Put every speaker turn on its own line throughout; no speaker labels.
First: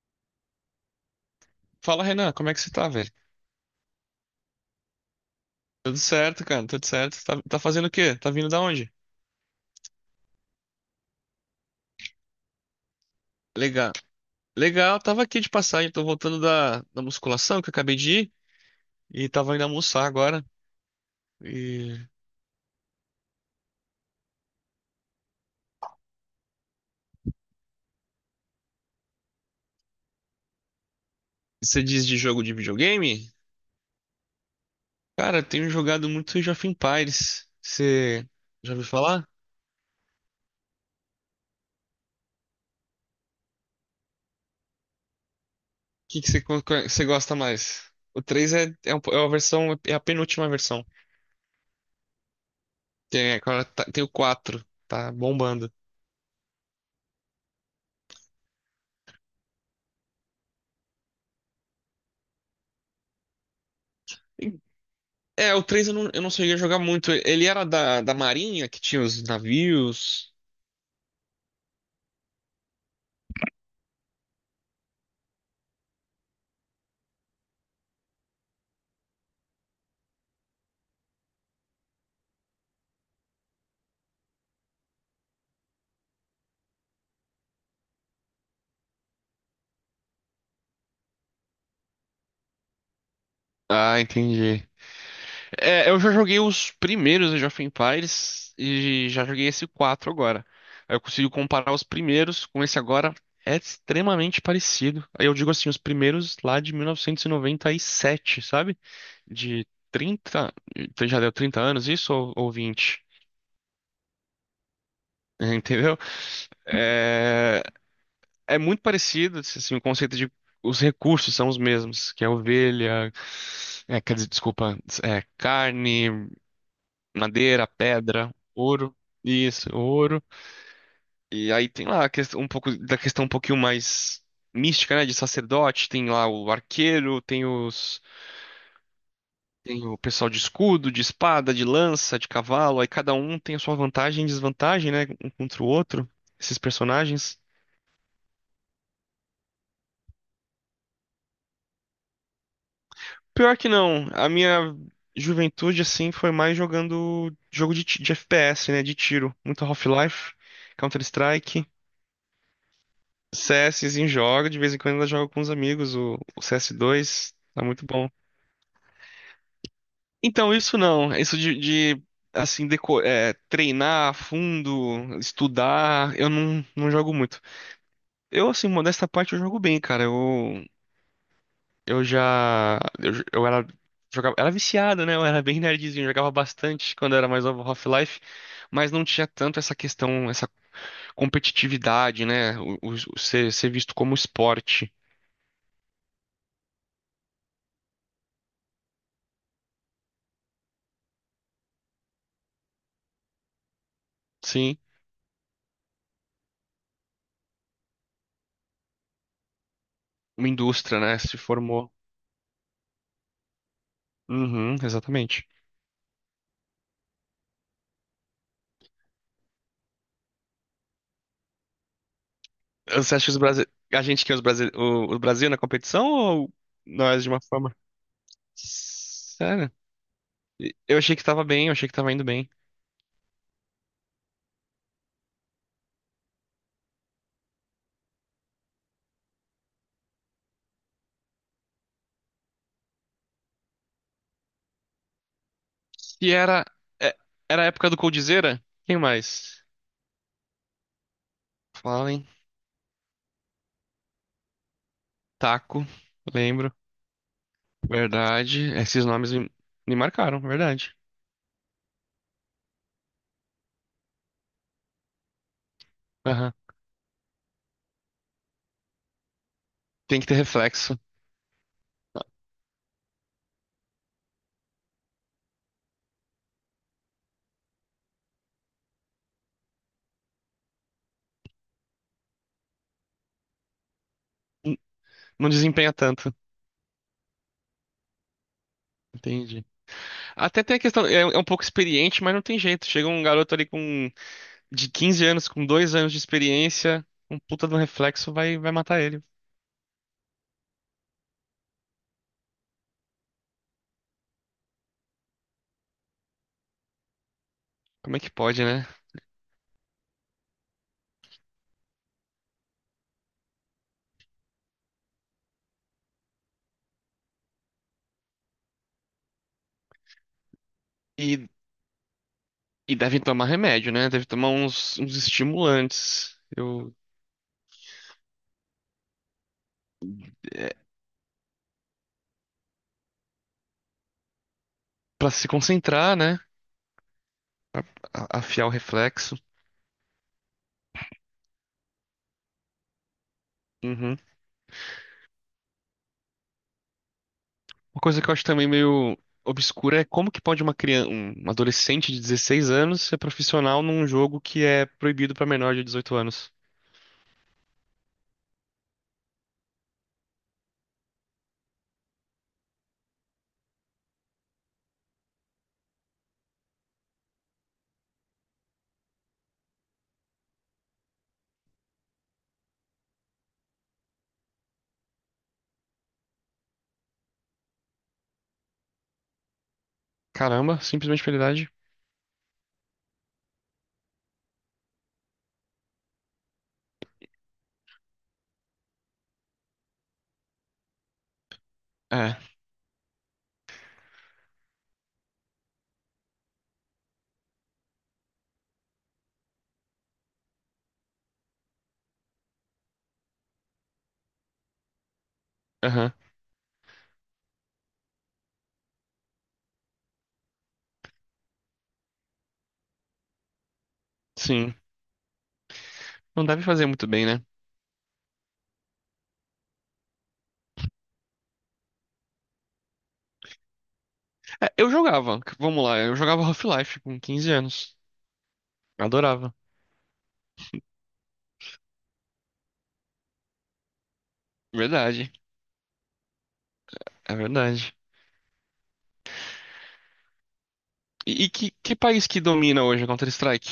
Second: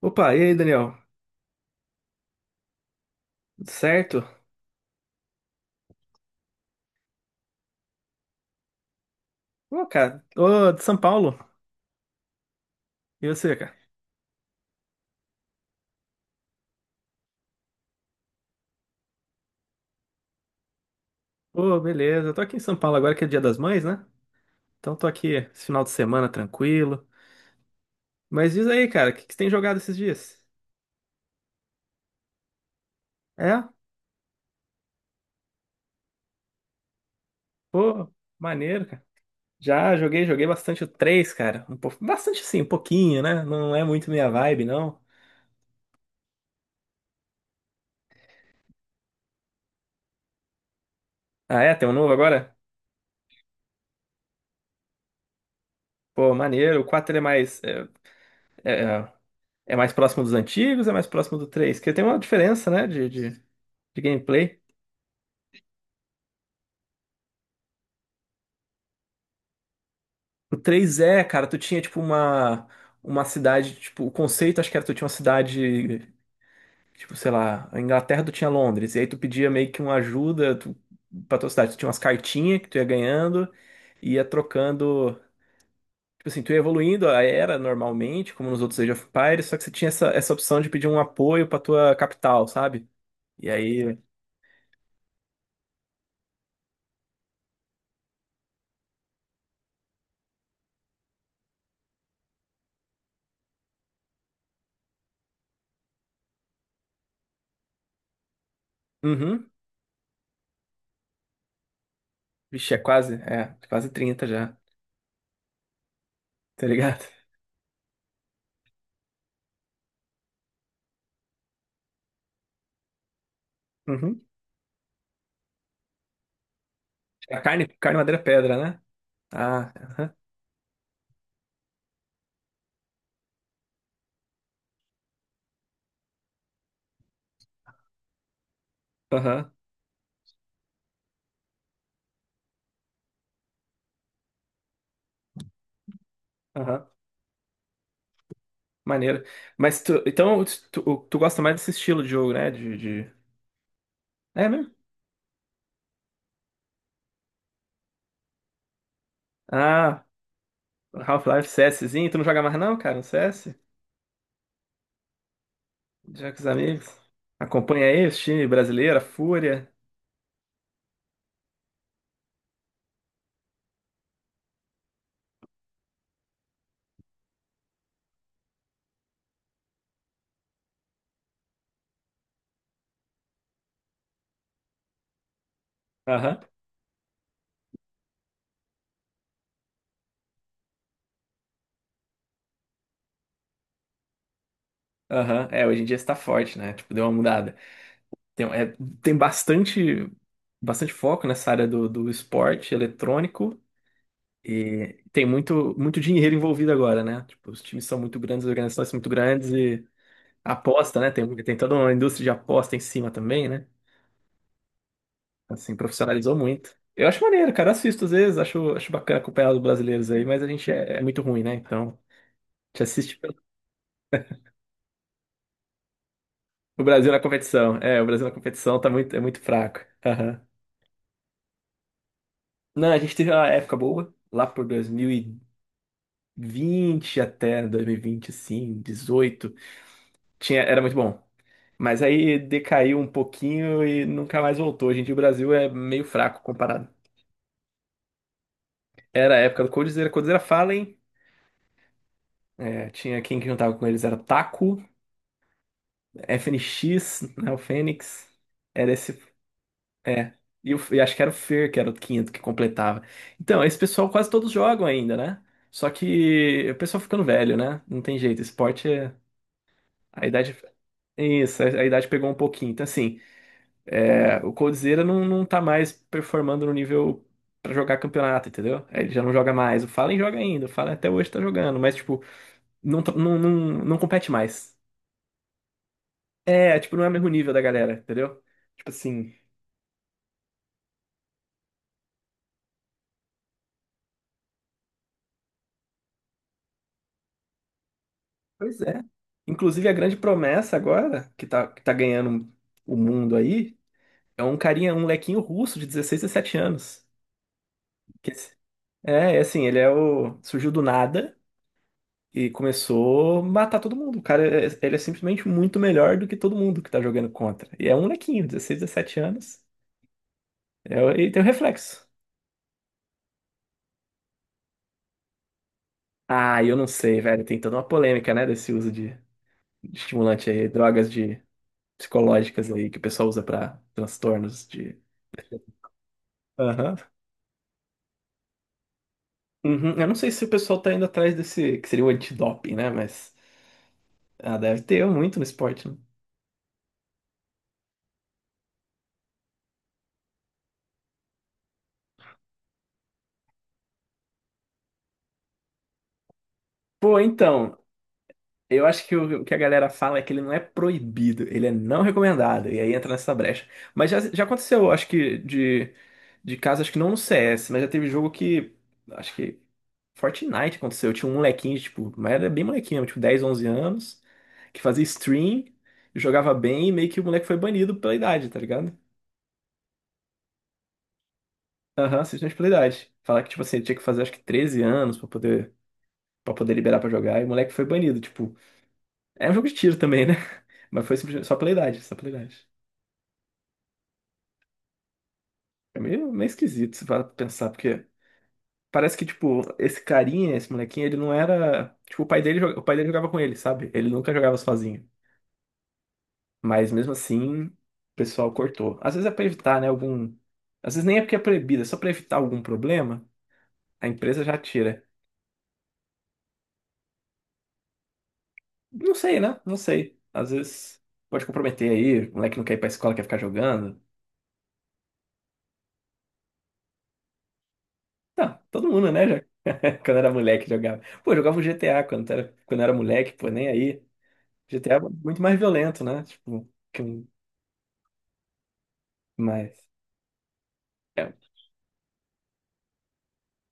Opa, e aí, Daniel?
Fala, Renan, como é que você tá, velho?
Tudo certo?
Tudo certo, cara, tudo certo. Tá fazendo o quê? Tá vindo da onde?
Ô, cara, ô, de São Paulo. E você, cara?
Legal. Legal, tava aqui de passagem, tô voltando da musculação que eu acabei de ir e tava indo almoçar agora.
Ô,
E
beleza. Eu tô aqui em São Paulo agora que é Dia das Mães, né? Então tô aqui esse final de semana tranquilo. Mas diz aí, cara, o que que você tem jogado esses dias?
você diz de jogo de videogame?
É?
Cara, eu tenho jogado muito Age of Empires.
Pô,
Você já
maneiro,
ouviu
cara.
falar? O
Já joguei, joguei bastante o três, cara. Um pouco, bastante sim, um pouquinho, né? Não é muito minha vibe, não.
que, que você, co- co- Você gosta mais? O 3 é a versão, é a penúltima versão.
Ah, é? Tem um novo agora?
Tem, agora tem o 4, tá bombando.
Pô, maneiro. O quatro ele é mais. É, é mais próximo dos antigos, é mais próximo do três, porque tem uma diferença, né? De gameplay.
É, o 3 eu não cheguei a jogar muito. Ele era da Marinha, que tinha os navios.
O três é cara, tu tinha tipo uma cidade, tipo, o conceito acho que era tu tinha uma cidade, tipo, sei lá, a Inglaterra tu tinha Londres, e aí tu pedia meio que uma ajuda pra tua cidade, tu tinha umas cartinhas que tu ia ganhando, e ia trocando, tipo assim, tu ia evoluindo a era normalmente, como nos outros Age of Empires, só que você tinha essa opção de pedir um apoio pra tua capital, sabe? E aí,
Ah, entendi. É, eu já joguei os primeiros Age of Empires e já joguei esse 4 agora. Aí eu consigo comparar os primeiros com esse agora. É extremamente parecido. Aí eu digo assim, os primeiros lá de 1997, sabe?
uhum,
De 30 Já deu 30 anos isso ou
vixe, é
20?
quase, quase 30 já.
Entendeu?
Tá ligado?
É, é muito parecido, assim, o conceito de os recursos são os mesmos, que é quer
Uhum.
dizer, desculpa, é carne,
A
madeira,
carne, carne, madeira,
pedra,
pedra, né? Ah, aham,
ouro. E aí tem lá a questão, um pouco da questão um pouquinho mais mística, né, de sacerdote, tem lá o arqueiro,
aham,
tem o pessoal de escudo, de espada, de lança, de cavalo, aí cada um tem a sua vantagem e desvantagem, né, um contra o outro, esses
aham.
personagens.
Maneiro. Mas então, tu gosta mais desse estilo de jogo, né? De...
Pior que não. A
É mesmo?
minha juventude, assim, foi mais jogando jogo de FPS, né? De tiro. Muito
Ah,
Half-Life,
Half-Life
Counter-Strike,
CSzinho, tu não joga mais não, cara, no CS?
CSzinho joga. De vez em quando ainda jogo com os amigos o,
Já com
o
os amigos?
CS2. Tá muito
Acompanha aí
bom.
os times brasileiro, a Fúria.
Então, isso não. Isso de treinar a fundo, estudar, eu não, não jogo muito. Eu, assim, modesta parte, eu jogo bem, cara. Eu já. Eu, j- eu era. Jogava, era viciado, né? Eu era bem nerdzinho, jogava
Aham,
bastante quando eu era mais novo Half-Life, mas não tinha tanto essa competitividade, né? Ser visto como esporte.
aham. É, hoje em dia está forte, né? Tipo, deu uma mudada. Tem, é, tem bastante foco nessa área do esporte eletrônico.
Sim,
E tem muito, muito dinheiro envolvido agora, né? Tipo, os times são muito grandes, as organizações são muito grandes e
uma
a
indústria,
aposta, né?
né?
Tem, um,
Se
tem toda uma
formou.
indústria de aposta em cima também, né?
Uhum, exatamente.
Assim, profissionalizou muito. Eu acho maneiro, cara. Assisto às vezes, acho bacana acompanhar os brasileiros aí, mas a gente é muito ruim, né? Então, a gente
Você
assiste
acha que os Brasi... a gente que é os Brasi... o, O Brasil na competição ou
o Brasil na
nós de uma forma?
competição. É, o Brasil na competição é muito
Sério?
fraco. Aham.
Eu achei que tava bem, eu achei que tava indo bem.
Não, a gente teve uma época boa, lá por 2020 até 2020, assim, 18. Era muito bom. Mas aí decaiu um pouquinho e nunca mais voltou. Gente, o Brasil é meio
E
fraco
era.
comparado.
é- Era a época do Coldzera? Quem
Era a época
mais?
do Coldzera, Coldzera Fallen,
Falem.
é, tinha quem que juntava com eles, era Taco,
Taco, lembro.
FNX, né, o Fênix,
Verdade.
era esse,
Me
é,
marcaram, verdade.
e acho que era o Fer, que era o quinto que completava. Então, esse pessoal quase todos jogam ainda, né? Só
Aham.
que o pessoal ficando velho, né? Não tem jeito, esporte,
Tem
a
que ter
idade,
reflexo.
isso, a idade pegou um pouquinho. Então, assim, o Coldzera não tá mais performando no nível pra jogar campeonato, entendeu? Aí ele já não joga mais. O Fallen joga ainda, o Fallen até hoje tá jogando, mas, tipo, não, tá- não, não, não compete mais.
N- Não desempenha tanto.
É, tipo, não é o mesmo nível da galera, entendeu? Tipo assim,
Entendi. Até tem a questão, é um pouco experiente, mas não tem jeito. Chega um garoto ali com de 15 anos, com dois anos de experiência, um puta de um reflexo vai
pois é.
matar ele.
Inclusive, a grande promessa agora, que tá, ganhando o mundo aí, é um carinha, um molequinho russo de 16, 17 anos.
Como é
Que
que
esse-
pode, né?
é assim, ele é o. Surgiu do nada. E começou a matar todo mundo. O cara, ele é simplesmente muito melhor do que todo mundo que tá jogando contra. E é um molequinho, 16, 17 anos, e tem o
E,
reflexo.
e devem tomar remédio, né? Deve tomar uns estimulantes.
Ah, eu não sei, velho, tem toda uma polêmica, né, desse uso de estimulante aí,
É,
drogas de psicológicas aí que o pessoal usa pra transtornos de...
Para se concentrar, né?
Aham.
Afiar o reflexo.
Uhum. Eu não sei se o pessoal tá indo atrás desse, que seria o antidoping, né, mas
Uhum.
deve ter muito no esporte, né?
Uma coisa que eu acho também meio obscura é como que pode uma criança, um adolescente de 16 anos ser profissional num jogo que é proibido pra menor de 18 anos.
Pô, então, eu acho que o que a galera fala é que ele não é proibido, ele é não recomendado, e aí entra nessa brecha. Mas já aconteceu, acho que, de casos, acho que não no CS, mas já teve jogo que, acho que Fortnite aconteceu, tinha um molequinho, tipo, mas era bem molequinho, tipo 10, 11 anos, que fazia stream, jogava bem, e meio que o moleque foi banido pela idade, tá ligado?
Caramba, simplesmente pela idade.
Aham, assistente pela idade. Falar que, tipo assim, ele tinha que fazer acho que 13 anos pra poder liberar pra jogar, e o moleque foi banido, tipo, é um jogo de tiro também, né? Mas foi simplesmente só pela idade, só pela
É,
idade. É meio, meio esquisito se para pensar, porque parece que, tipo, esse carinha, esse molequinho, ele não era. Tipo, o pai dele jogava com ele, sabe? Ele nunca jogava sozinho.
aham,
Mas mesmo assim, o pessoal cortou. Às vezes é pra evitar, né? Algum. Às vezes nem é porque é proibido, é só pra evitar algum problema, a empresa já
sim.
tira.
Não deve fazer muito bem, né?
Não sei, né? Não sei. Às vezes pode comprometer aí, o moleque não quer ir pra escola, quer ficar jogando.
É, eu jogava, vamos lá, eu jogava Half-Life com 15 anos.
Tá, todo mundo, né? Já...
Adorava.
Quando era moleque jogava. Pô, eu jogava um GTA quando era moleque, pô, nem aí. GTA é
Verdade,
muito mais violento, né? Tipo, que
é verdade.
mais. É.
E que país que domina hoje a Counter-Strike?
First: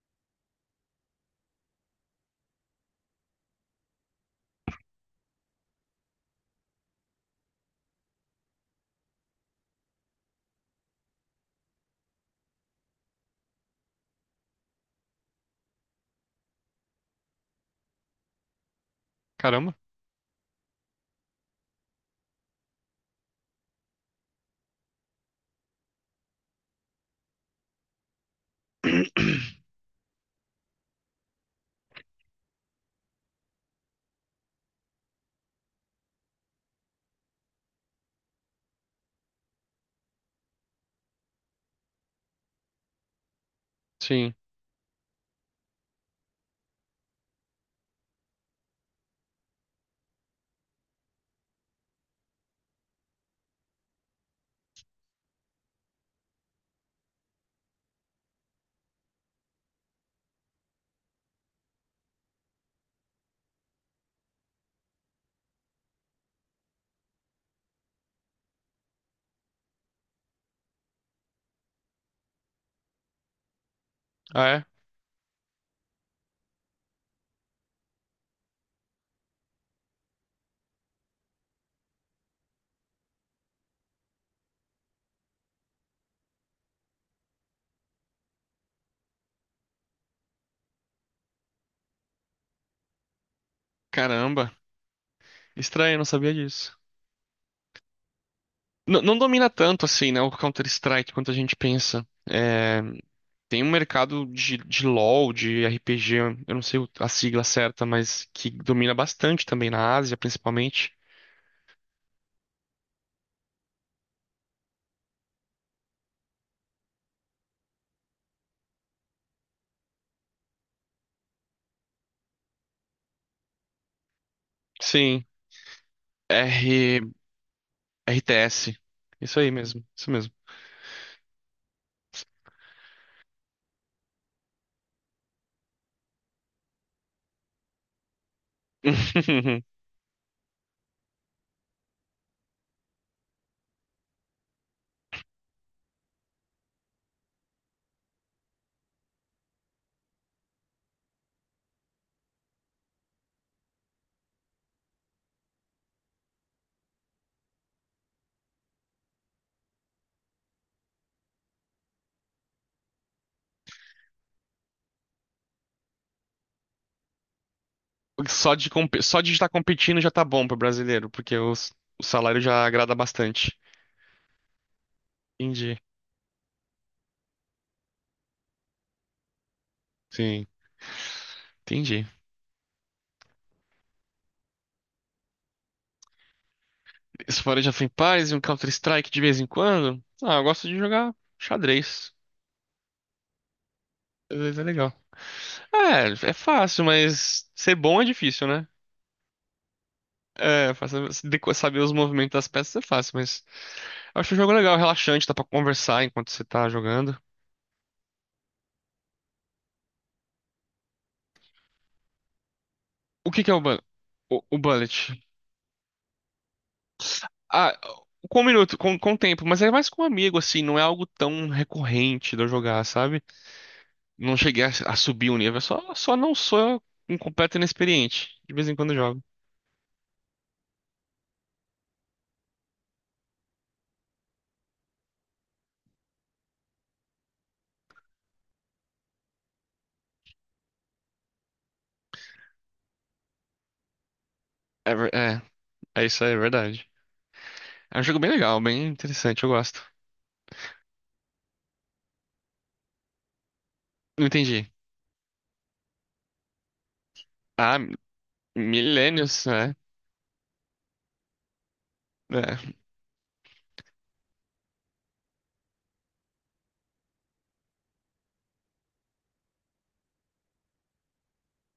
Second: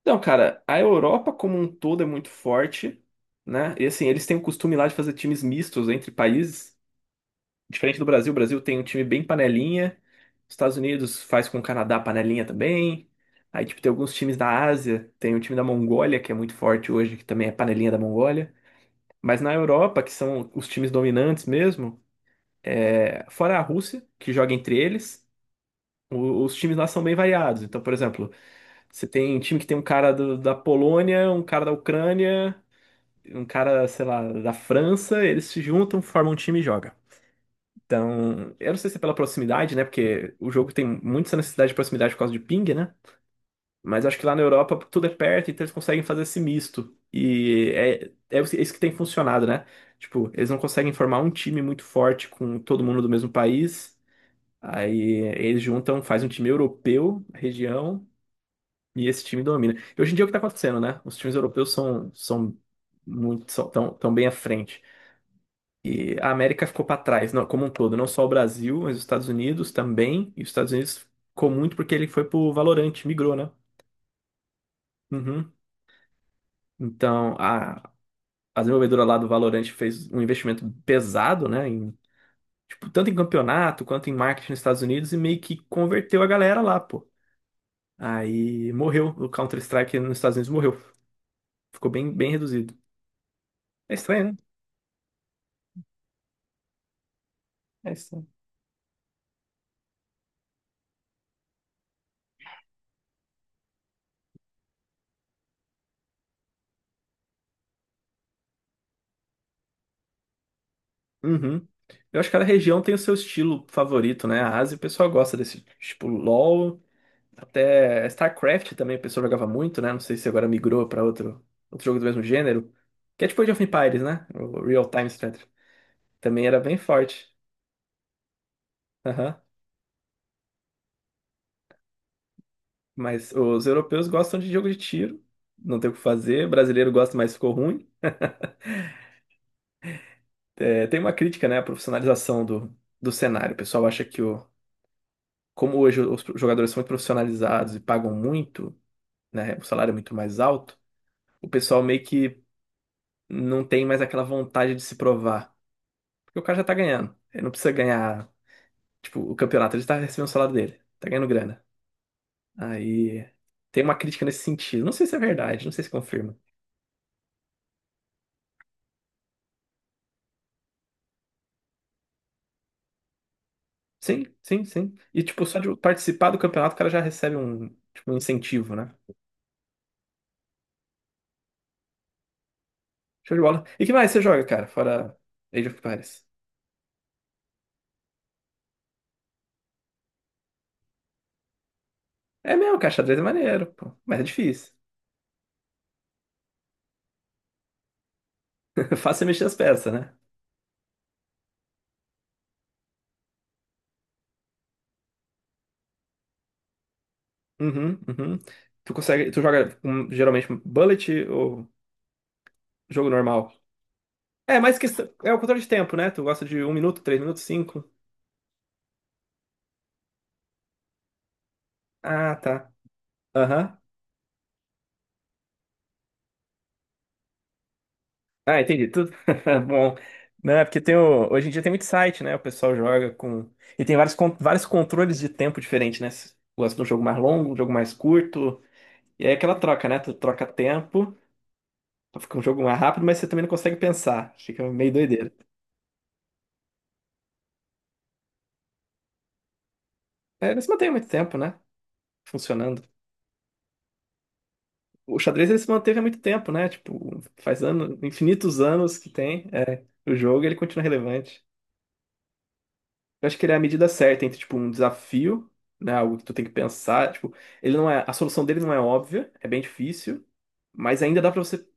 Então, cara, a Europa como um todo é muito forte, né? E assim, eles têm o costume lá de fazer times mistos entre países. Diferente do Brasil, o Brasil tem um time bem panelinha. Os Estados Unidos faz com o Canadá panelinha também. Aí, tipo, tem alguns times da Ásia, tem o time da Mongólia, que é muito forte hoje, que também é panelinha da Mongólia. Mas na
Caramba.
Europa, que são os times dominantes mesmo, fora a Rússia, que joga entre eles. Os times lá são bem variados. Então, por exemplo, você tem um time que tem um cara da Polônia, um cara da Ucrânia, um cara, sei lá, da França, eles se juntam, formam um time e jogam. Então, eu não sei se é pela proximidade, né? Porque o jogo tem muito essa necessidade de proximidade por causa de ping, né? Mas acho que lá
Sim.
na Europa tudo é perto, então eles conseguem fazer esse misto. E é isso que tem funcionado, né? Tipo, eles não conseguem formar um time muito forte com todo mundo do mesmo país. Aí eles juntam, faz um time europeu, região, e esse time domina. E hoje em dia é o que está acontecendo, né? Os times europeus são muito tão bem à frente. E a América ficou para trás, não, como um todo, não só o Brasil, mas os Estados Unidos também. E os Estados Unidos ficou muito porque ele foi pro Valorant, migrou, né?
Ah, é?
Uhum. Então, a desenvolvedora lá do Valorant fez um investimento pesado, né? Em, tipo, tanto em campeonato quanto em marketing nos Estados Unidos e meio que converteu a galera lá, pô. Aí morreu. O Counter-Strike nos Estados Unidos morreu. Ficou bem, bem reduzido. É estranho, né?
Caramba. Estranho, eu não sabia disso.
É estranho.
Não domina tanto assim, né, o Counter-Strike quanto a gente pensa. É, tem um mercado de LoL, de RPG, eu não sei a sigla certa, mas que domina bastante também na Ásia, principalmente.
Uhum. Eu acho que cada região tem o seu estilo favorito, né? A Ásia, o pessoal gosta desse tipo LoL, até StarCraft também o pessoal jogava muito, né? Não sei se agora migrou para outro, jogo do mesmo gênero, que é tipo Age of Empires, né? O Real Time
Sim,
Strategy. Também era bem
R,
forte.
RTS. Isso
Aham.
aí mesmo, isso mesmo.
Mas os europeus gostam de jogo de tiro, não tem o que fazer. O brasileiro gosta, mas ficou ruim. É, tem uma crítica, né, à profissionalização do cenário. O pessoal acha que como hoje os jogadores são muito profissionalizados e pagam muito, né, o salário é muito mais alto, o pessoal meio que não tem mais aquela vontade de se provar. Porque o cara já tá ganhando. Ele não precisa ganhar, tipo, o campeonato, ele tá recebendo o salário dele, tá ganhando grana. Aí tem uma crítica nesse sentido. Não sei se é verdade, não sei se confirma.
Só de estar competindo já tá bom pro brasileiro, porque o salário já agrada bastante.
Sim, sim, sim. E, tipo, só de
Entendi.
participar do campeonato, o cara já recebe um, tipo, um incentivo, né?
Sim, entendi.
Show de bola. E que mais você joga, cara, fora Age of Empires?
Esse Forage of paz e um Counter-Strike de vez em quando? Ah, eu gosto de jogar xadrez.
É mesmo, cara, xadrez é maneiro, pô. Mas é
Mas é
difícil.
legal. É, é fácil, mas ser bom é difícil, né?
Fácil é mexer as peças, né?
É, saber os movimentos das peças é fácil, mas eu acho o jogo legal, relaxante, dá pra conversar enquanto você tá jogando.
Uhum, uhum. Tu joga com, geralmente bullet ou jogo
O que que
normal?
é o, o
É, mas que
bullet?
é o controle de tempo, né? Tu gosta de 1 minuto, 3 minutos,
Ah,
5?
com um minuto, com tempo, mas é mais com um amigo, assim, não é algo tão
Ah,
recorrente de eu
tá.
jogar, sabe?
Aham.
Não cheguei a subir o nível, só não sou um completo inexperiente. De
Ah,
vez em
entendi.
quando eu
Tudo
jogo.
bom, né? Porque tem hoje em dia tem muito site, né? O pessoal joga com e tem vários vários controles de tempo diferentes, né? Se tu gosta de um jogo mais longo, um jogo mais curto. E aí é aquela troca, né? Tu troca tempo, pra ficar um jogo mais rápido, mas você também não consegue pensar. Fica meio
É, ver-
doideira.
é, é isso aí, é verdade. É um jogo bem legal, bem interessante, eu gosto.
É, mas mantém muito tempo, né? Funcionando.
Não entendi.
O xadrez ele se manteve há muito tempo, né? Tipo, faz
Ah,
anos, infinitos anos que tem.
milênios, né?
É, o jogo ele continua relevante. Eu acho que ele é a medida certa entre, tipo, um desafio, né? Algo que tu tem que pensar. Tipo, ele não é, a solução dele não é óbvia, é bem difícil, mas ainda dá pra você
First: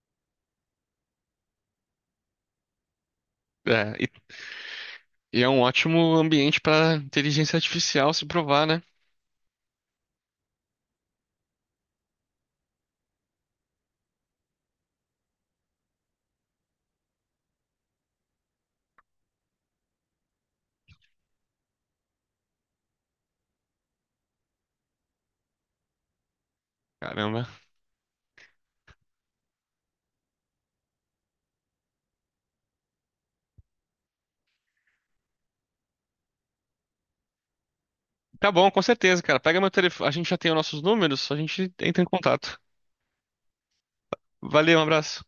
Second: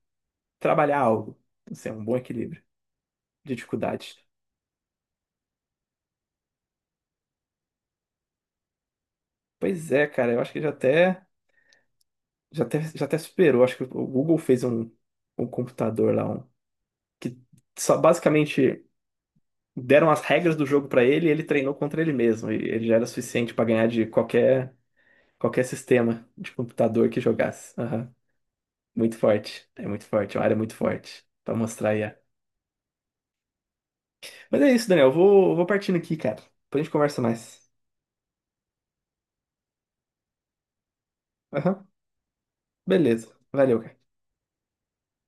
trabalhar algo. Assim, é um bom equilíbrio de
É, é.
dificuldade.
E é um ótimo ambiente para inteligência artificial se provar, né?
Pois é, cara, eu acho que já até superou. Acho que o Google fez um computador lá, um, que só basicamente. Deram as regras do jogo pra ele e ele treinou contra ele mesmo. E ele já era suficiente pra ganhar de qualquer sistema de computador que
Caramba.
jogasse. Aham. Muito forte. É muito forte. É uma área muito forte. Pra mostrar aí. É. Mas é isso, Daniel. Eu vou partindo aqui, cara. Depois a gente conversa mais.
Tá bom, com certeza, cara. Pega meu telefone. A gente já tem os nossos números, a gente
Aham.
entra em contato.
Beleza. Valeu, cara.
Valeu, um abraço.